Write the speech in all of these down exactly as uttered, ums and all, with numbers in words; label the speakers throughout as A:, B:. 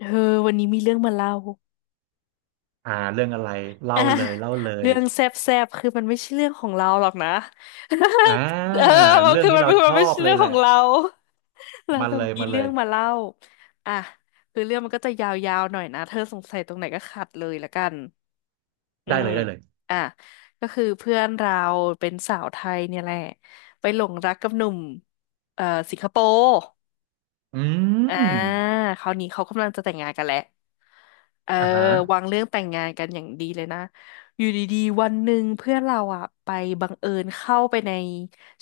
A: เธอวันนี้มีเรื่องมาเล่า
B: อ่าเรื่องอะไร เล่า
A: อ่ะ
B: เลยเล่าเลย
A: เรื่องแซบแซบคือมันไม่ใช่เรื่องของเราหรอกนะ
B: อ่า
A: เออมัน
B: เรื่อง
A: คือ
B: นี้
A: มัน
B: เรา
A: คือ
B: ช
A: มัน
B: อ
A: ไม่
B: บ
A: ใช่
B: เล
A: เรื่อ
B: ย
A: ง
B: แห
A: ข
B: ละ
A: องเรา เรา
B: มา
A: แต่
B: เลย
A: มี
B: มาเล
A: เรื่อ
B: ย
A: งมาเล่าอ่ะคือเรื่องมันก็จะยาวๆหน่อยนะเธอสงสัยตรงไหนก็ขัดเลยละกันอื
B: ได้
A: ม
B: เลยได้เลย
A: อ่ะก็คือเพื่อนเราเป็นสาวไทยเนี่ยแหละไปหลงรักกับหนุ่มเอ่อสิงคโปร์
B: อื
A: อ่า
B: ม
A: คราวนี้เขากำลังจะแต่งงานกันแล้ว เออ
B: อ่าฮะ
A: วางเรื่องแต่งงานกันอย่างดีเลยนะอยู่ดีๆวันหนึ่งเพื่อนเราอะไปบังเอิญเข้าไปใน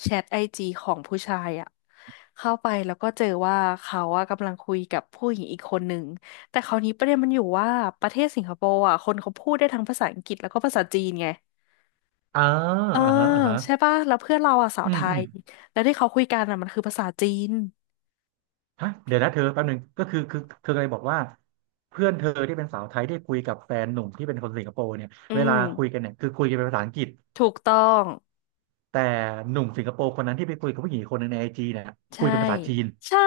A: แชทไอจีของผู้ชายอะเข้าไปแล้วก็เจอว่าเขาอะกำลังคุยกับผู้หญิงอีกคนหนึ่งแต่คราวนี้ประเด็นมันอยู่ว่าประเทศสิงคโปร์อะคนเขาพูดได้ทั้งภาษาอังกฤษแล้วก็ภาษาจีนไง
B: อ่า
A: เออ
B: อ่าฮะอ่าฮะ
A: ใช่ป่ะแล้วเพื่อนเราอะสาว
B: อื
A: ไท
B: มอืม
A: ยแล้วที่เขาคุยกันอะมันคือภาษาจีน
B: ฮะเดี๋ยวนะเธอแป๊บหนึงก็คือคือเธอเคยบอกว่าเพื่อนเธอที่เป็นสาวไทยที่คุยกับแฟนหนุ่มที่เป็นคนสิงคโปร์เนี่ย
A: อื
B: เวลา
A: ม
B: คุยกันเนี่ยคือคุยกันเป็นภาษาอังกฤษ
A: ถูกต้อง
B: แต่หนุ่มสิงคโปร์คนนั้นที่ไปคุยกับผู้หญิงอีกคนหนึงในไอจีเนี่ยคุ
A: ใช่
B: ยเป็นภาษาจีน
A: ใช่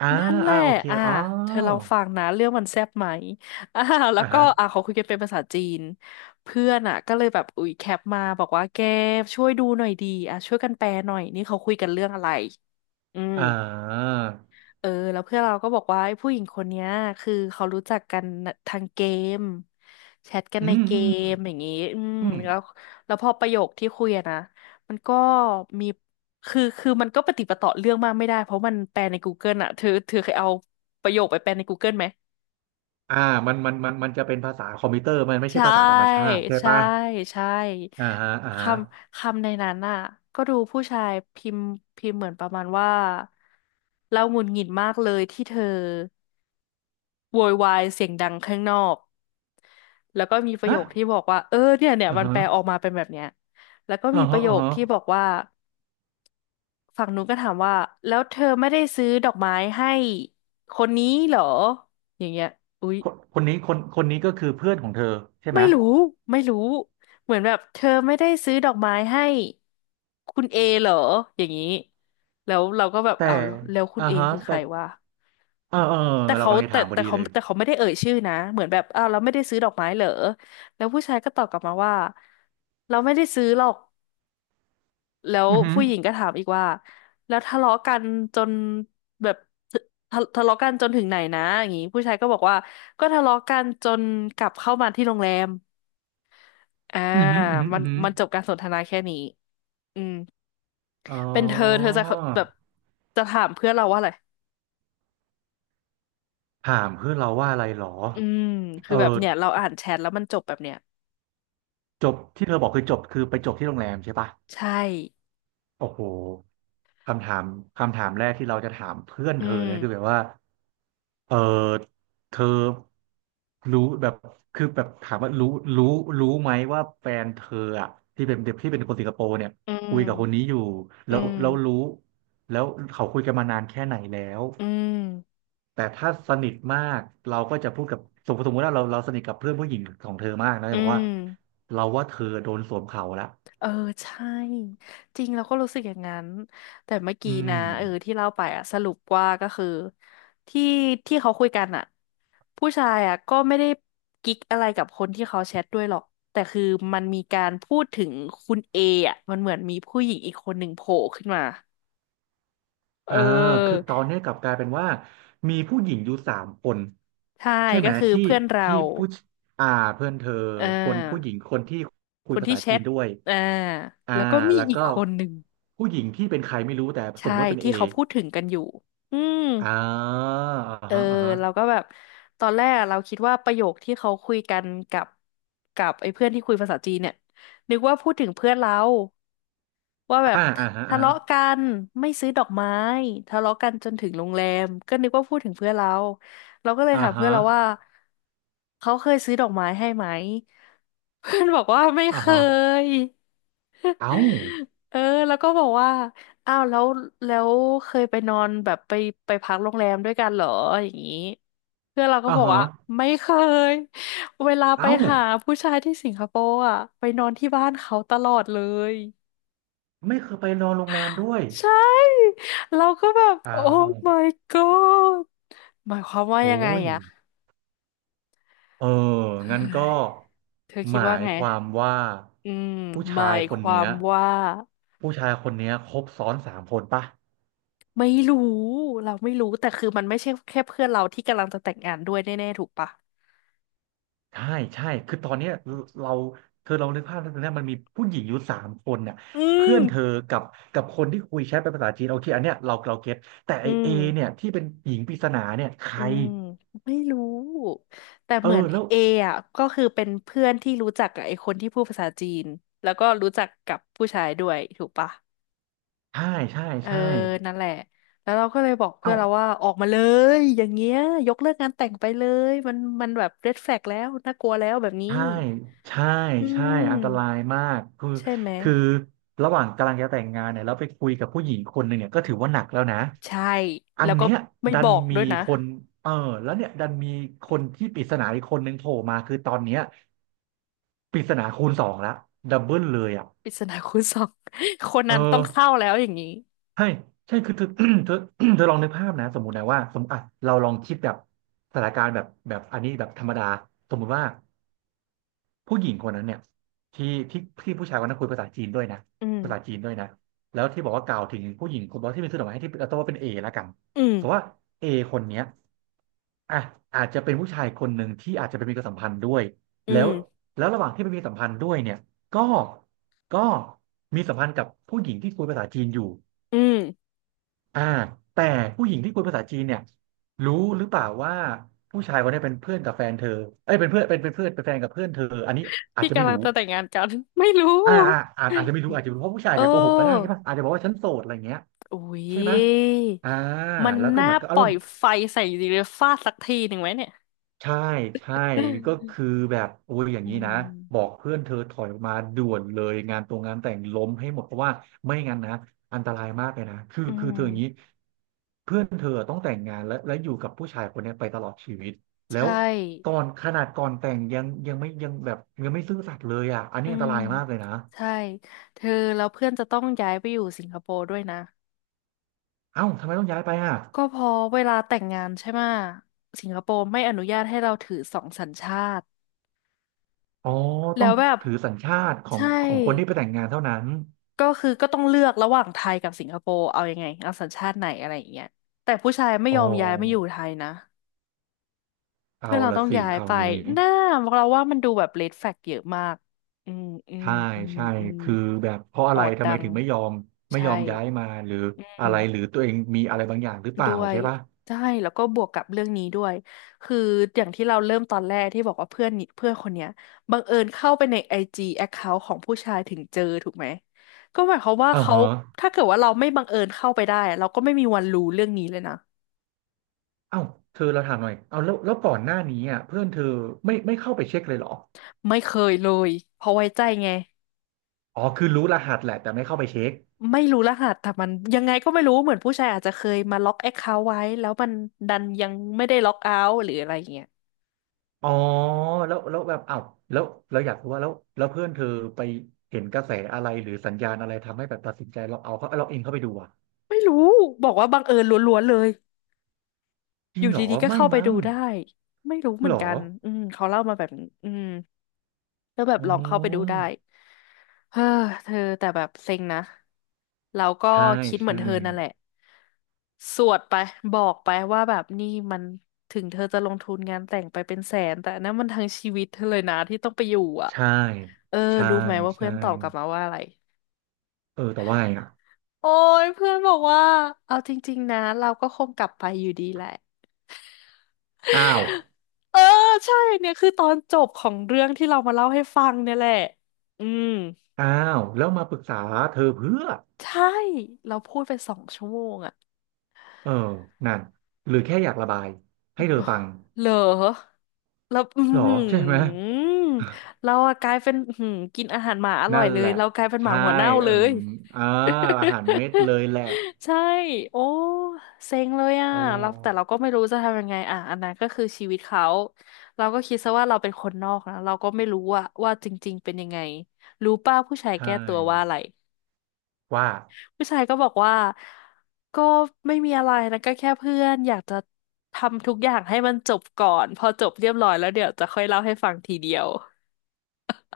B: อ่า
A: นั่นแห
B: อ่า
A: ละ
B: โอเค
A: อ่า
B: อ๋อ
A: เธอลองฟังนะ เรื่องมันแซ่บไหม อ่าแล้ว
B: อ่า
A: ก็
B: ฮะ
A: อ่าเขาคุยกันเป็นภาษาจีน เพื่อนอ่ะ ก็เลยแบบ อุ๊ย แคปมาบอกว่า แกช่วยดูหน่อยดี อ่ะ ช่วยกันแปลหน่อย นี่เขาคุยกันเรื่องอะไร อืม
B: อ่า
A: เออแล้วเพื่อนเราก็บอกว่าไอ้ผู้หญิงคนเนี้ยคือเขารู้จักกันทางเกมแชทกัน
B: อื
A: ใน
B: ม
A: เก
B: อืม
A: มอย่างงี้อืม
B: อืม
A: แล้วแล้วพอประโยคที่คุยอะนะมันก็มีคือคือมันก็ปะติดปะต่อเรื่องมากไม่ได้เพราะมันแปลใน Google อะเธอเธอเคยเอาประโยคไปแปลใน Google ไหม
B: อ่ามันมันมันมันจะเป็นภาษาคอมพิวเตอร์มันไม่ใช่
A: ใช่
B: ภาษาธรรมชาติใช่
A: ใช่
B: ปะ
A: ใช่
B: อ่าฮะอ่า
A: ค
B: ฮะ
A: ำคำในนั้นน่ะก็ดูผู้ชายพิมพ์พิมพ์เหมือนประมาณว่าเราหงุดหงิดมากเลยที่เธอ โวยวายเสียงดังข้างนอกแล้วก็มีประโยคที่
B: ฮะ
A: บอกว่าเออเนี่ยเนี่ย
B: อ่า
A: มัน
B: ฮะ
A: แปลออกมาเป็นแบบเนี้ยแล้วก็
B: อ่า
A: มีป
B: ฮะ
A: ระโย
B: อ่า
A: ค
B: ฮะ
A: ที่บอกว่าฝั่งนู้นก็ถามว่าแล้วเธอไม่ได้ซื้อดอกไม้ให้คนนี้เหรออย่างเงี้ยอุ๊ย
B: คนคนนี้คนคนนี้ก็คือเพื่อนของเธอใช่ไหม
A: ไม่รู้ไม่รู้เหมือนแบบเธอไม่ได้ซื้อดอกไม้ให้คุณเอเหรออย่างนี้แล้วเราก็แบบ
B: แต่
A: อ้าวแล้วแล้วคุณ
B: อ่า
A: เอ
B: ฮะ
A: คือใค
B: แต่
A: รวะ
B: เออเออ
A: แต่
B: เรา
A: เขา
B: กำลังจะ
A: แต่
B: ถามพอ
A: แต่
B: ดี
A: เขา
B: เลย
A: แต่เขาไม่ได้เอ่ยชื่อนะเหมือนแบบอ้าวเราไม่ได้ซื้อดอกไม้เหรอแล้วผู้ชายก็ตอบกลับมาว่าเราไม่ได้ซื้อหรอกแล้ว
B: อือหือ
A: ผู้หญิงก็ถามอีกว่าแล้วทะเลาะกันจนแบบทะทะเลาะกันจนถึงไหนนะอย่างงี้ผู้ชายก็บอกว่าก็ทะเลาะกันจนกลับเข้ามาที่โรงแรมอ่า
B: อือหืออือหือ
A: มั
B: อื
A: น
B: อหือ
A: มันจบการสนทนาแค่นี้อืม
B: อ๋อ
A: เป็นเธอเธอจะแบบจะถามเพื่อนเราว่าอะไร
B: ถามเพื่อนเราว่าอะไรหรอ
A: อืม
B: เอ
A: คือ
B: อ
A: แบบเนี่ยเราอ่านแชทแล้วมันจบแบบเนี้ย
B: จบที่เธอบอกคือจบ คือไปจบที่โรงแรมใช่ปะ
A: ใช่
B: โอ้โหคำถามคำถามแรกที่เราจะถามเพื่อน
A: อื
B: เธอ
A: ม
B: เลยนะคือแบบว่าเออเธอรู้แบบคือแบบถามว่ารู้รู้รู้ไหมว่าแฟนเธออะที่เป็นเด็กที่เป็นคนสิงคโปร์เนี่ย
A: อื
B: คุ
A: ม
B: ยกับคนนี้อยู่
A: อื
B: แล้ว
A: ม
B: แล้วรู้แล้วเขาคุยกันมานานแค่ไหนแล้ว
A: อืม
B: แต่ถ้าสนิทมากเราก็จะพูดกับสมมติสมมติว่าเราเราสนิทกับเพื่อนผู้หญิงของเธอมากนะ
A: อื
B: จะบอกว่า
A: ม
B: เราว่าเธอโดนสวมเขาละ
A: เออ ใช่ จริงเราก็รู้สึกอย่างนั้น แต่เมื่อ
B: อื
A: กี้นะ
B: ม
A: เออที่เล่าไปอะสรุปว่าก็คือที่ที่เขาคุยกันอะผู้ชายอะก็ไม่ได้กิ๊กอะไรกับคนที่เขาแชทด้วยหรอกแต่คือมันมีการพูดถึงคุณเออะมันเหมือนมีผู้หญิงอีกคนหนึ่งโผล่ขึ้นมาเอ
B: อ่าคื
A: อ
B: อตอนนี้กลับกลายเป็นว่ามีผู้หญิงอยู่สามคน
A: ใช่
B: ใช่ไหม
A: ก็คือ
B: ที่
A: เพื่อนเรา
B: ที่ผู้ชอ่าเพื่อนเธอ
A: เอ
B: คนผู้ห
A: อ
B: ญิงคนที่คุ
A: ค
B: ย
A: น
B: ภา
A: ที่
B: ษา
A: แช
B: จีน
A: ท
B: ด้วย
A: อ่า
B: อ่า
A: แล้วก็มี
B: แล้ว
A: อีก
B: ก็
A: คนหนึ่ง
B: ผู้หญิงที่เป็นใครไม่รู้แต่ส
A: ใช่
B: มมติเป็นเอ
A: ที่เขาพูดถึงกันอยู่อืม
B: อ่าอ่า
A: เออ
B: ฮะอ่าฮะ
A: เราก็แบบตอนแรกอะเราคิดว่าประโยคที่เขาคุยกันกับกับไอ้เพื่อนที่คุยภาษาจีนเนี่ยนึกว่าพูดถึงเพื่อนเราว่าแบบ
B: อ่าอ่าฮะ
A: ทะ
B: อ่าฮะ
A: เลาะกันไม่ซื้อดอกไม้ทะเลาะกันจนถึงโรงแรมก็นึกว่าพูดถึงเพื่อนเราเราก็เลย
B: อ่า
A: ถามเพื่อน
B: ฮะ
A: เราว่าเขาเคยซื้อดอกไม้ให้ไหม เพื่อนบอกว่าไม่
B: อ่า
A: เค
B: ฮะ
A: ย
B: เอ้า
A: เออแล้วก็บอกว่าอ้าวแล้วแล้วเคยไปนอนแบบไปไปพักโรงแรมด้วยกันเหรออย่างนี้เพื่อนเราก็
B: อ่า
A: บอก
B: ฮะ
A: ว่าไม่เคย เวลาไป
B: เอ้า
A: หาผู้ชายที่สิงคโปร์อ่ะไปนอนที่บ้านเขาตลอดเลย
B: ไม่เคยไปนอนโรงแรมด้วย
A: ใช่เราก็แบบ
B: เอ้า
A: โอ้
B: ว
A: my god หมายความว่า
B: โอ้
A: ยังไง
B: ย
A: อ่ะ
B: เออ
A: เฮ้
B: งั้นก็
A: ยเธอ
B: ห
A: คิด
B: มา
A: ว่า
B: ย
A: ไง
B: ความว่า
A: อืม
B: ผู้
A: ห
B: ชา
A: มา
B: ย
A: ย
B: ค
A: ค
B: น
A: วา
B: เนี้ย
A: มว่า
B: ผู้ชายคนเนี้ยครบซ้อนสามคนปะ
A: ไม่รู้เราไม่รู้แต่คือมันไม่ใช่แค่เพื่อนเราที่กำลังจะแต่งงานด้วยแน่ๆถูกปะ
B: ใช่ใช่คือตอนเนี้ยเราเธอลองนึกภาพแล้วตอนเนี้ยมันมีผู้หญิงอยู่สามคนเนี่ย
A: อื
B: เพื่
A: ม
B: อนเธอกับกับคนที่คุยแชทเป็นภาษาจีนโอเคอันเนี้ยเราเราเก็ตแต่ไอ
A: อื
B: เอ
A: ม
B: เนี่ยที่เป็นหญิงปริศนาเนี่ยใคร
A: อืมไม่รู้แต่
B: เออ
A: เหมือน
B: แล้ว
A: เออ่ะก็คือเป็นเพื่อนที่รู้จักกับไอ้คนที่พูดภาษาจีนแล้วก็รู้จักกับผู้ชายด้วยถูกปะ
B: ใช่ใช่
A: เออ
B: ใช่
A: นั่นแหละแล้วเราก็เลยบอกเพื่อ
B: เอ้า
A: นเราว่าออกมาเลยอย่างเงี้ยยกเลิกงานแต่งไปเลยมันมันแบบเรดแฟลกแล้วน่ากลัวแล้วแบบนี้
B: ใช่ใช่
A: อื
B: ใช่
A: ม
B: อันตรายมาก คือ
A: ใช่ไหม
B: คือระหว่างกำลังจะแต่งงานเนี่ยแล้วไปคุยกับผู้หญิงคนหนึ่งเนี่ยก็ถือว่าหนักแล้วนะ
A: ใช่
B: อั
A: แล้
B: น
A: วก็
B: เนี้ย
A: ไม่
B: ดั
A: บ
B: น
A: อก
B: มี
A: ด้วยนะ
B: คนเออแล้วเนี่ยดันมีคนที่ปริศนาอีกคนหนึ่งโผล่มาคือตอนเนี้ยปริศนาคูณสองละดับเบิลเลยอ่ะ
A: ปริศนาคูณสอง คน
B: เออ
A: นั้นต้องเข้าแล้วอย่างนี้
B: ใช่ใช่ คือเธอ เธอ เธอลองนึกภาพนะ สมมุตินะว่าสมมติอ่ะเราลองคิดแบบสถานการณ์แบบแบบอันนี้แบบธรรมดาสมมุติว่า ผู้หญิงคนนั้นเนี่ยที่ที่ที่ผู้ชายคนนั้นคุยภาษาจีนด้วยนะ
A: อื
B: ภา
A: ม
B: ษาจีนด้วยนะแล้วที่บอกว่ากล่าวถึงผู้หญิงคนบอกที่เป็นซื้อดอกไม้ให้ที่เราต้องว่าเป็นเอแล้วกัน
A: อืม
B: สมมติว่าเอคนเนี้ยอ่ะอาจจะเป็นผู้ชายคนหนึ่งที่อาจจะเป็นมีความสัมพันธ์ด้วย
A: อื
B: แล้ว
A: ม
B: แล้วระหว่างที่ไปมีสัมพันธ์ด้วยเนี่ยก็ก็มีสัมพันธ์กับผู้หญิงที่คุยภาษาจีนอยู่
A: อืม
B: อ่าแต่ผู้หญิงที่คุยภาษาจีนเนี่ยรู้หรือเปล่าว่าผู้ชายคนนี้เป็นเพื่อนกับแฟนเธอเอ้ยเป็นเพื่อนเป็นเป็นเพื่อนเป็นแฟนกับเพื่อนเธออันนี้อาจ
A: ที่
B: จะไม่
A: กำลัง
B: รู้
A: จะแต่งงานกัน ไม่รู้
B: อ่าอ่าอาจอาจจะไม่รู้อาจจะไม่รู้เพราะผู้ชาย
A: เ
B: อาจจะโกหกก็ได้ใช่
A: ออ
B: ปะอาจจะบอกว่าฉันโสดอะไรเงี้ย
A: อุ๊
B: ใช่ไหม
A: ย
B: อ่า
A: มัน
B: แล้วก็
A: น่า
B: เหมือนก็
A: ป
B: อาร
A: ล่อ
B: ม
A: ย
B: ณ์
A: ไฟใส่ดีเลยฟาดสักทีหนึ่งไหมเนี่ย
B: ใช่ใช่ก็ คือแบบโอ้ยอย่าง
A: อื
B: นี้นะบอ
A: ม
B: กเพื่อนเธอถอยออกมาด่วนเลยงานตรงงานแต่งล้มให้หมดเพราะว่าไม่งั้นนะอันตรายมากเลยนะคือ
A: อื
B: คือเธออย่างนี้
A: ม
B: เพื่อนเธอต้องแต่งงานและและอยู่กับผู้ชายคนเนี้ยไปตลอดชีวิตแล้ว
A: ใช่
B: ตอนขนาดก่อนแต่งยังยังไม่ยังแบบยังไม่ซื่อสัตย์เลยอ่ะอันนี้
A: อื
B: อันต
A: ม
B: รายมากเลยนะ
A: ใช่ เธอแล้วเพื่อนจะต้องย้ายไปอยู่สิงคโปร์ด้วยนะ
B: เอ้าทำไมต้องย้ายไปอ่ะ
A: ก็เพอเวลาแต่งงานใช่ไหมะสิงคโปร์ไม่อนุญาตให้เราถือสองสัญชาติ
B: อ๋อ
A: แล้
B: ต้อง
A: วแบบ
B: ถือสัญชาติของ
A: ใช่
B: ของคนที่ไปแต่งงานเท่านั้น
A: ก็คือก็ต้องเลือกระหว่างไทยกับสิงคโปร์เอายังไงเอาสัญชาติไหนอะไรอย่างเงี้ยแต่ผู้ชายไม่
B: อ๋อ
A: ยอมย้ายไม่อยู่ไทยนะ
B: เอา
A: เพื่อนเรา
B: ละ
A: ต้อง
B: สิ
A: ย้าย
B: ครา
A: ไป
B: วนี้
A: น่าเราว่ามันดูแบบเ อี ดแฟกเยอะมากอืม อืม
B: ใช่
A: อืม
B: ใช่
A: อืม
B: คือแบบเพราะ
A: อ
B: อะ
A: อ
B: ไร
A: ด
B: ทำ
A: ดั
B: ไม
A: ง
B: ถึงไม่ยอมไม่
A: ใช่
B: ยอมย้ายมาหรือ
A: อื
B: อะ
A: ม
B: ไรหรือตัวเองมีอะไรบางอย่างหรือเปล่า
A: ด้วย
B: ใช่ปะ
A: ใช่แล้วก็บวกกับเรื่องนี้ด้วยคืออย่างที่เราเริ่มตอนแรกที่บอกว่าเพื่อนนี่เพื่อนคนเนี้ยบังเอิญเข้าไปในไอจีแอคเคาท์ของผู้ชายถึงเจอถูกไหมก็หมายความว่า
B: อ่า
A: เขา
B: ฮะ
A: ถ้าเกิดว่าเราไม่บังเอิญเข้าไปได้เราก็ไม่มีวันรู้เรื่องนี้เลยนะ
B: เอ้าเธอเราถามหน่อยเอาแล้วแล้วก่อนหน้านี้อ่ะเพื่อนเธอไม่ไม่เข้าไปเช็คเลยเหรอ
A: ไม่เคยเลยเพราะไว้ใจไง
B: อ๋อคือรู้รหัสแหละแต่ไม่เข้าไปเช็ค
A: ไม่รู้รหัสแต่มันยังไงก็ไม่รู้เหมือนผู้ชายอาจจะเคยมาล็อกแอคเคาท์ไว้แล้วมันดันยังไม่ได้ล็อกเอาท์หรืออะไรอย่างเงี้ย
B: อ๋อแล้วแล้วแบบอ้าวแล้วเราอยากรู้ว่าแล้วแล้วเพื่อนเธอไปเห็นกระแสอะไรหรือสัญญาณอะไรทำให้แบบตัดสินใจเราเอาเขาเราเองเข้าไปดูอ่ะ
A: ไม่รู้บอกว่าบังเอิญล้วนๆเลย
B: จ
A: อ
B: ริง
A: ยู่
B: เหรอ
A: ดีๆก็
B: ไม่
A: เข้าไป
B: มั้
A: ดู
B: ง
A: ได้ไม่รู้เหมื
B: เห
A: อ
B: ร
A: น
B: อ
A: กันอืมเขาเล่ามาแบบนี้อืมก็แบบ
B: อ๋
A: ลองเข้าไปดู
B: อ
A: ได้เฮ้อเธอแต่แบบเซ็งนะเราก็
B: ใช่
A: คิดเหมือ
B: ใช่
A: นเธอนั่นแหละสวดไปบอกไปว่าแบบนี่มันถึงเธอจะลงทุนงานแต่งไปเป็นแสนแต่อันนั้นมันทั้งชีวิตเธอเลยนะที่ต้องไปอยู่อ่ะ
B: ใช่
A: เออ
B: ใช่
A: รู้ไหมว่าเพื่
B: ใช่
A: อนตอบกลับมาว่าอะไร
B: เออแต่ว่าไงอ่ะ
A: โอ้ยเพื่อนบอกว่าเอาจริงๆนะเราก็คงกลับไปอยู่ดีแหละ
B: อ้าว
A: เออใช่เนี่ยคือตอนจบของเรื่องที่เรามาเล่าให้ฟังเนี่ยแหละอืม
B: อ้าวแล้วมาปรึกษาเธอเพื่อ
A: ใช่เราพูดไปสองชั่วโมงอะ
B: เออนั่นหรือแค่อยากระบายให้เธอฟัง
A: เหรอแล้วอือ
B: เหรอ
A: หื
B: ใช่ไหม
A: อเรา อะกลายเป็นอื้อหือกินอาหารหมาอร่อ
B: นั่
A: ย
B: น
A: เล
B: แห
A: ย
B: ละ
A: เรากลายเป็นหมา
B: ใช่
A: หัวเน่า
B: เอ
A: เล
B: มอ
A: ย
B: ม อ่าอาหารเม็ดเลยแหละ
A: ใช่โอ้เซ็งเลยอ่ะ
B: โอ
A: เราแต่เรา
B: ้
A: ก็ไม่รู้จะทำยังไงอ่ะอันนั้นก็คือชีวิตเขาเราก็คิดซะว่าเราเป็นคนนอกนะเราก็ไม่รู้ว่าว่าจริงๆเป็นยังไงรู้ป้าผู้ชาย
B: ใช่
A: แก้ตัวว่าอะไร
B: ว่า
A: ผู้ชายก็บอกว่าก็ไม่มีอะไรนะก็แค่เพื่อนอยากจะทำทุกอย่างให้มันจบก่อนพอจบเรียบร้อยแล้วเดี๋ยวจะค่อยเล่าให้ฟังทีเดียว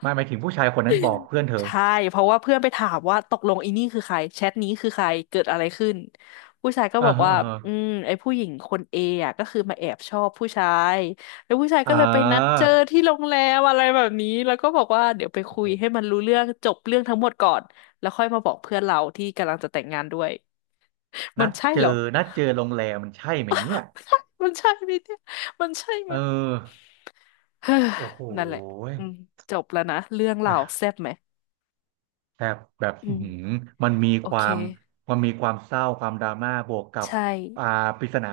B: ไม่หมายถึงผู้ชายคนนั้นบอกเพื่อนเธอ
A: ใช่เพราะว่าเพื่อนไปถามว่าตกลงอีนี่คือใครแชทนี้คือใครเกิดอะไรขึ้นผู้ชายก็บ
B: อ่า
A: อก
B: ฮะ
A: ว่า
B: อ่าฮะ
A: อืมไอ้ผู้หญิงคนเออะก็คือมาแอบชอบผู้ชายแล้วผู้ชายก็
B: อ่
A: เลยไปนัดเจ
B: า
A: อที่โรงแรมอะไรแบบนี้แล้วก็บอกว่าเดี๋ยวไป
B: โอ้
A: คุ
B: โห
A: ยให้มันรู้เรื่องจบเรื่องทั้งหมดก่อนแล้วค่อยมาบอกเพื่อนเราที่กำลังจะแต่งงานด้วยมั
B: นั
A: น
B: ด
A: ใช่
B: เจอ
A: เหรอ
B: นัดเจอโรงแรมมันใช่ไหมเนี่ย
A: มันใช่ไหมเนี่ยมันใช่ไหม
B: เออ
A: เฮ้ย
B: โอ้โห
A: นั่นแหละ
B: ย
A: อืมจบแล้วนะ เรื่องเรา
B: อ่ะ
A: แซ่บไหม
B: แบบแบบ
A: อื
B: อื้อ
A: ม
B: หือมันมี
A: โอ
B: ควา
A: เค
B: มมันมีความเศร้าความดราม่าบวกกับ
A: ใช่
B: อ่าปริศนา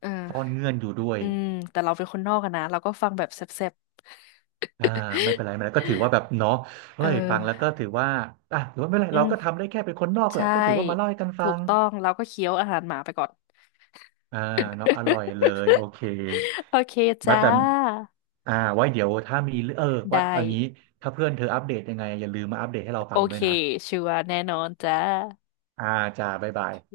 A: เอ
B: ซ่อน
A: อ
B: เงื่อนอยู่ด้วย
A: อืมแต่เราเป็นคนนอกอะนะ เราก็ฟังแบบแซ่บ
B: อ่าไม่เป็นไรไม่เป็นไรก็ถือว่าแบบเนาะ
A: ๆ เอ
B: เฮ้
A: อ
B: ยฟังแล้วก็ถือว่าอ่ะถือว่าไม่เป็นไร
A: อื
B: เราก็
A: ม
B: ทำได้แค่เป็นคนนอกแหละ
A: ใช่
B: ก็ถือว่ามาเล่าให้กันฟั
A: ถูก
B: ง
A: ต้อง เราก็เคี้ยวอาหารหมาไปก่อน
B: อ่าเนาะอร่อยเลยโอ เค
A: โอเค
B: มา
A: จ้า
B: แต่อ่าไว้เดี๋ยวถ้ามีเออว่า
A: ได้
B: เอางี้ถ้าเพื่อนเธออัปเดตยังไงอย่าลืมมาอัปเดตให้เรา
A: โอ
B: ฟังด้
A: เค
B: วยนะ
A: ชัวร์แน่นอนจ้า
B: อ่าจ้าบ๊ายบาย
A: โอเค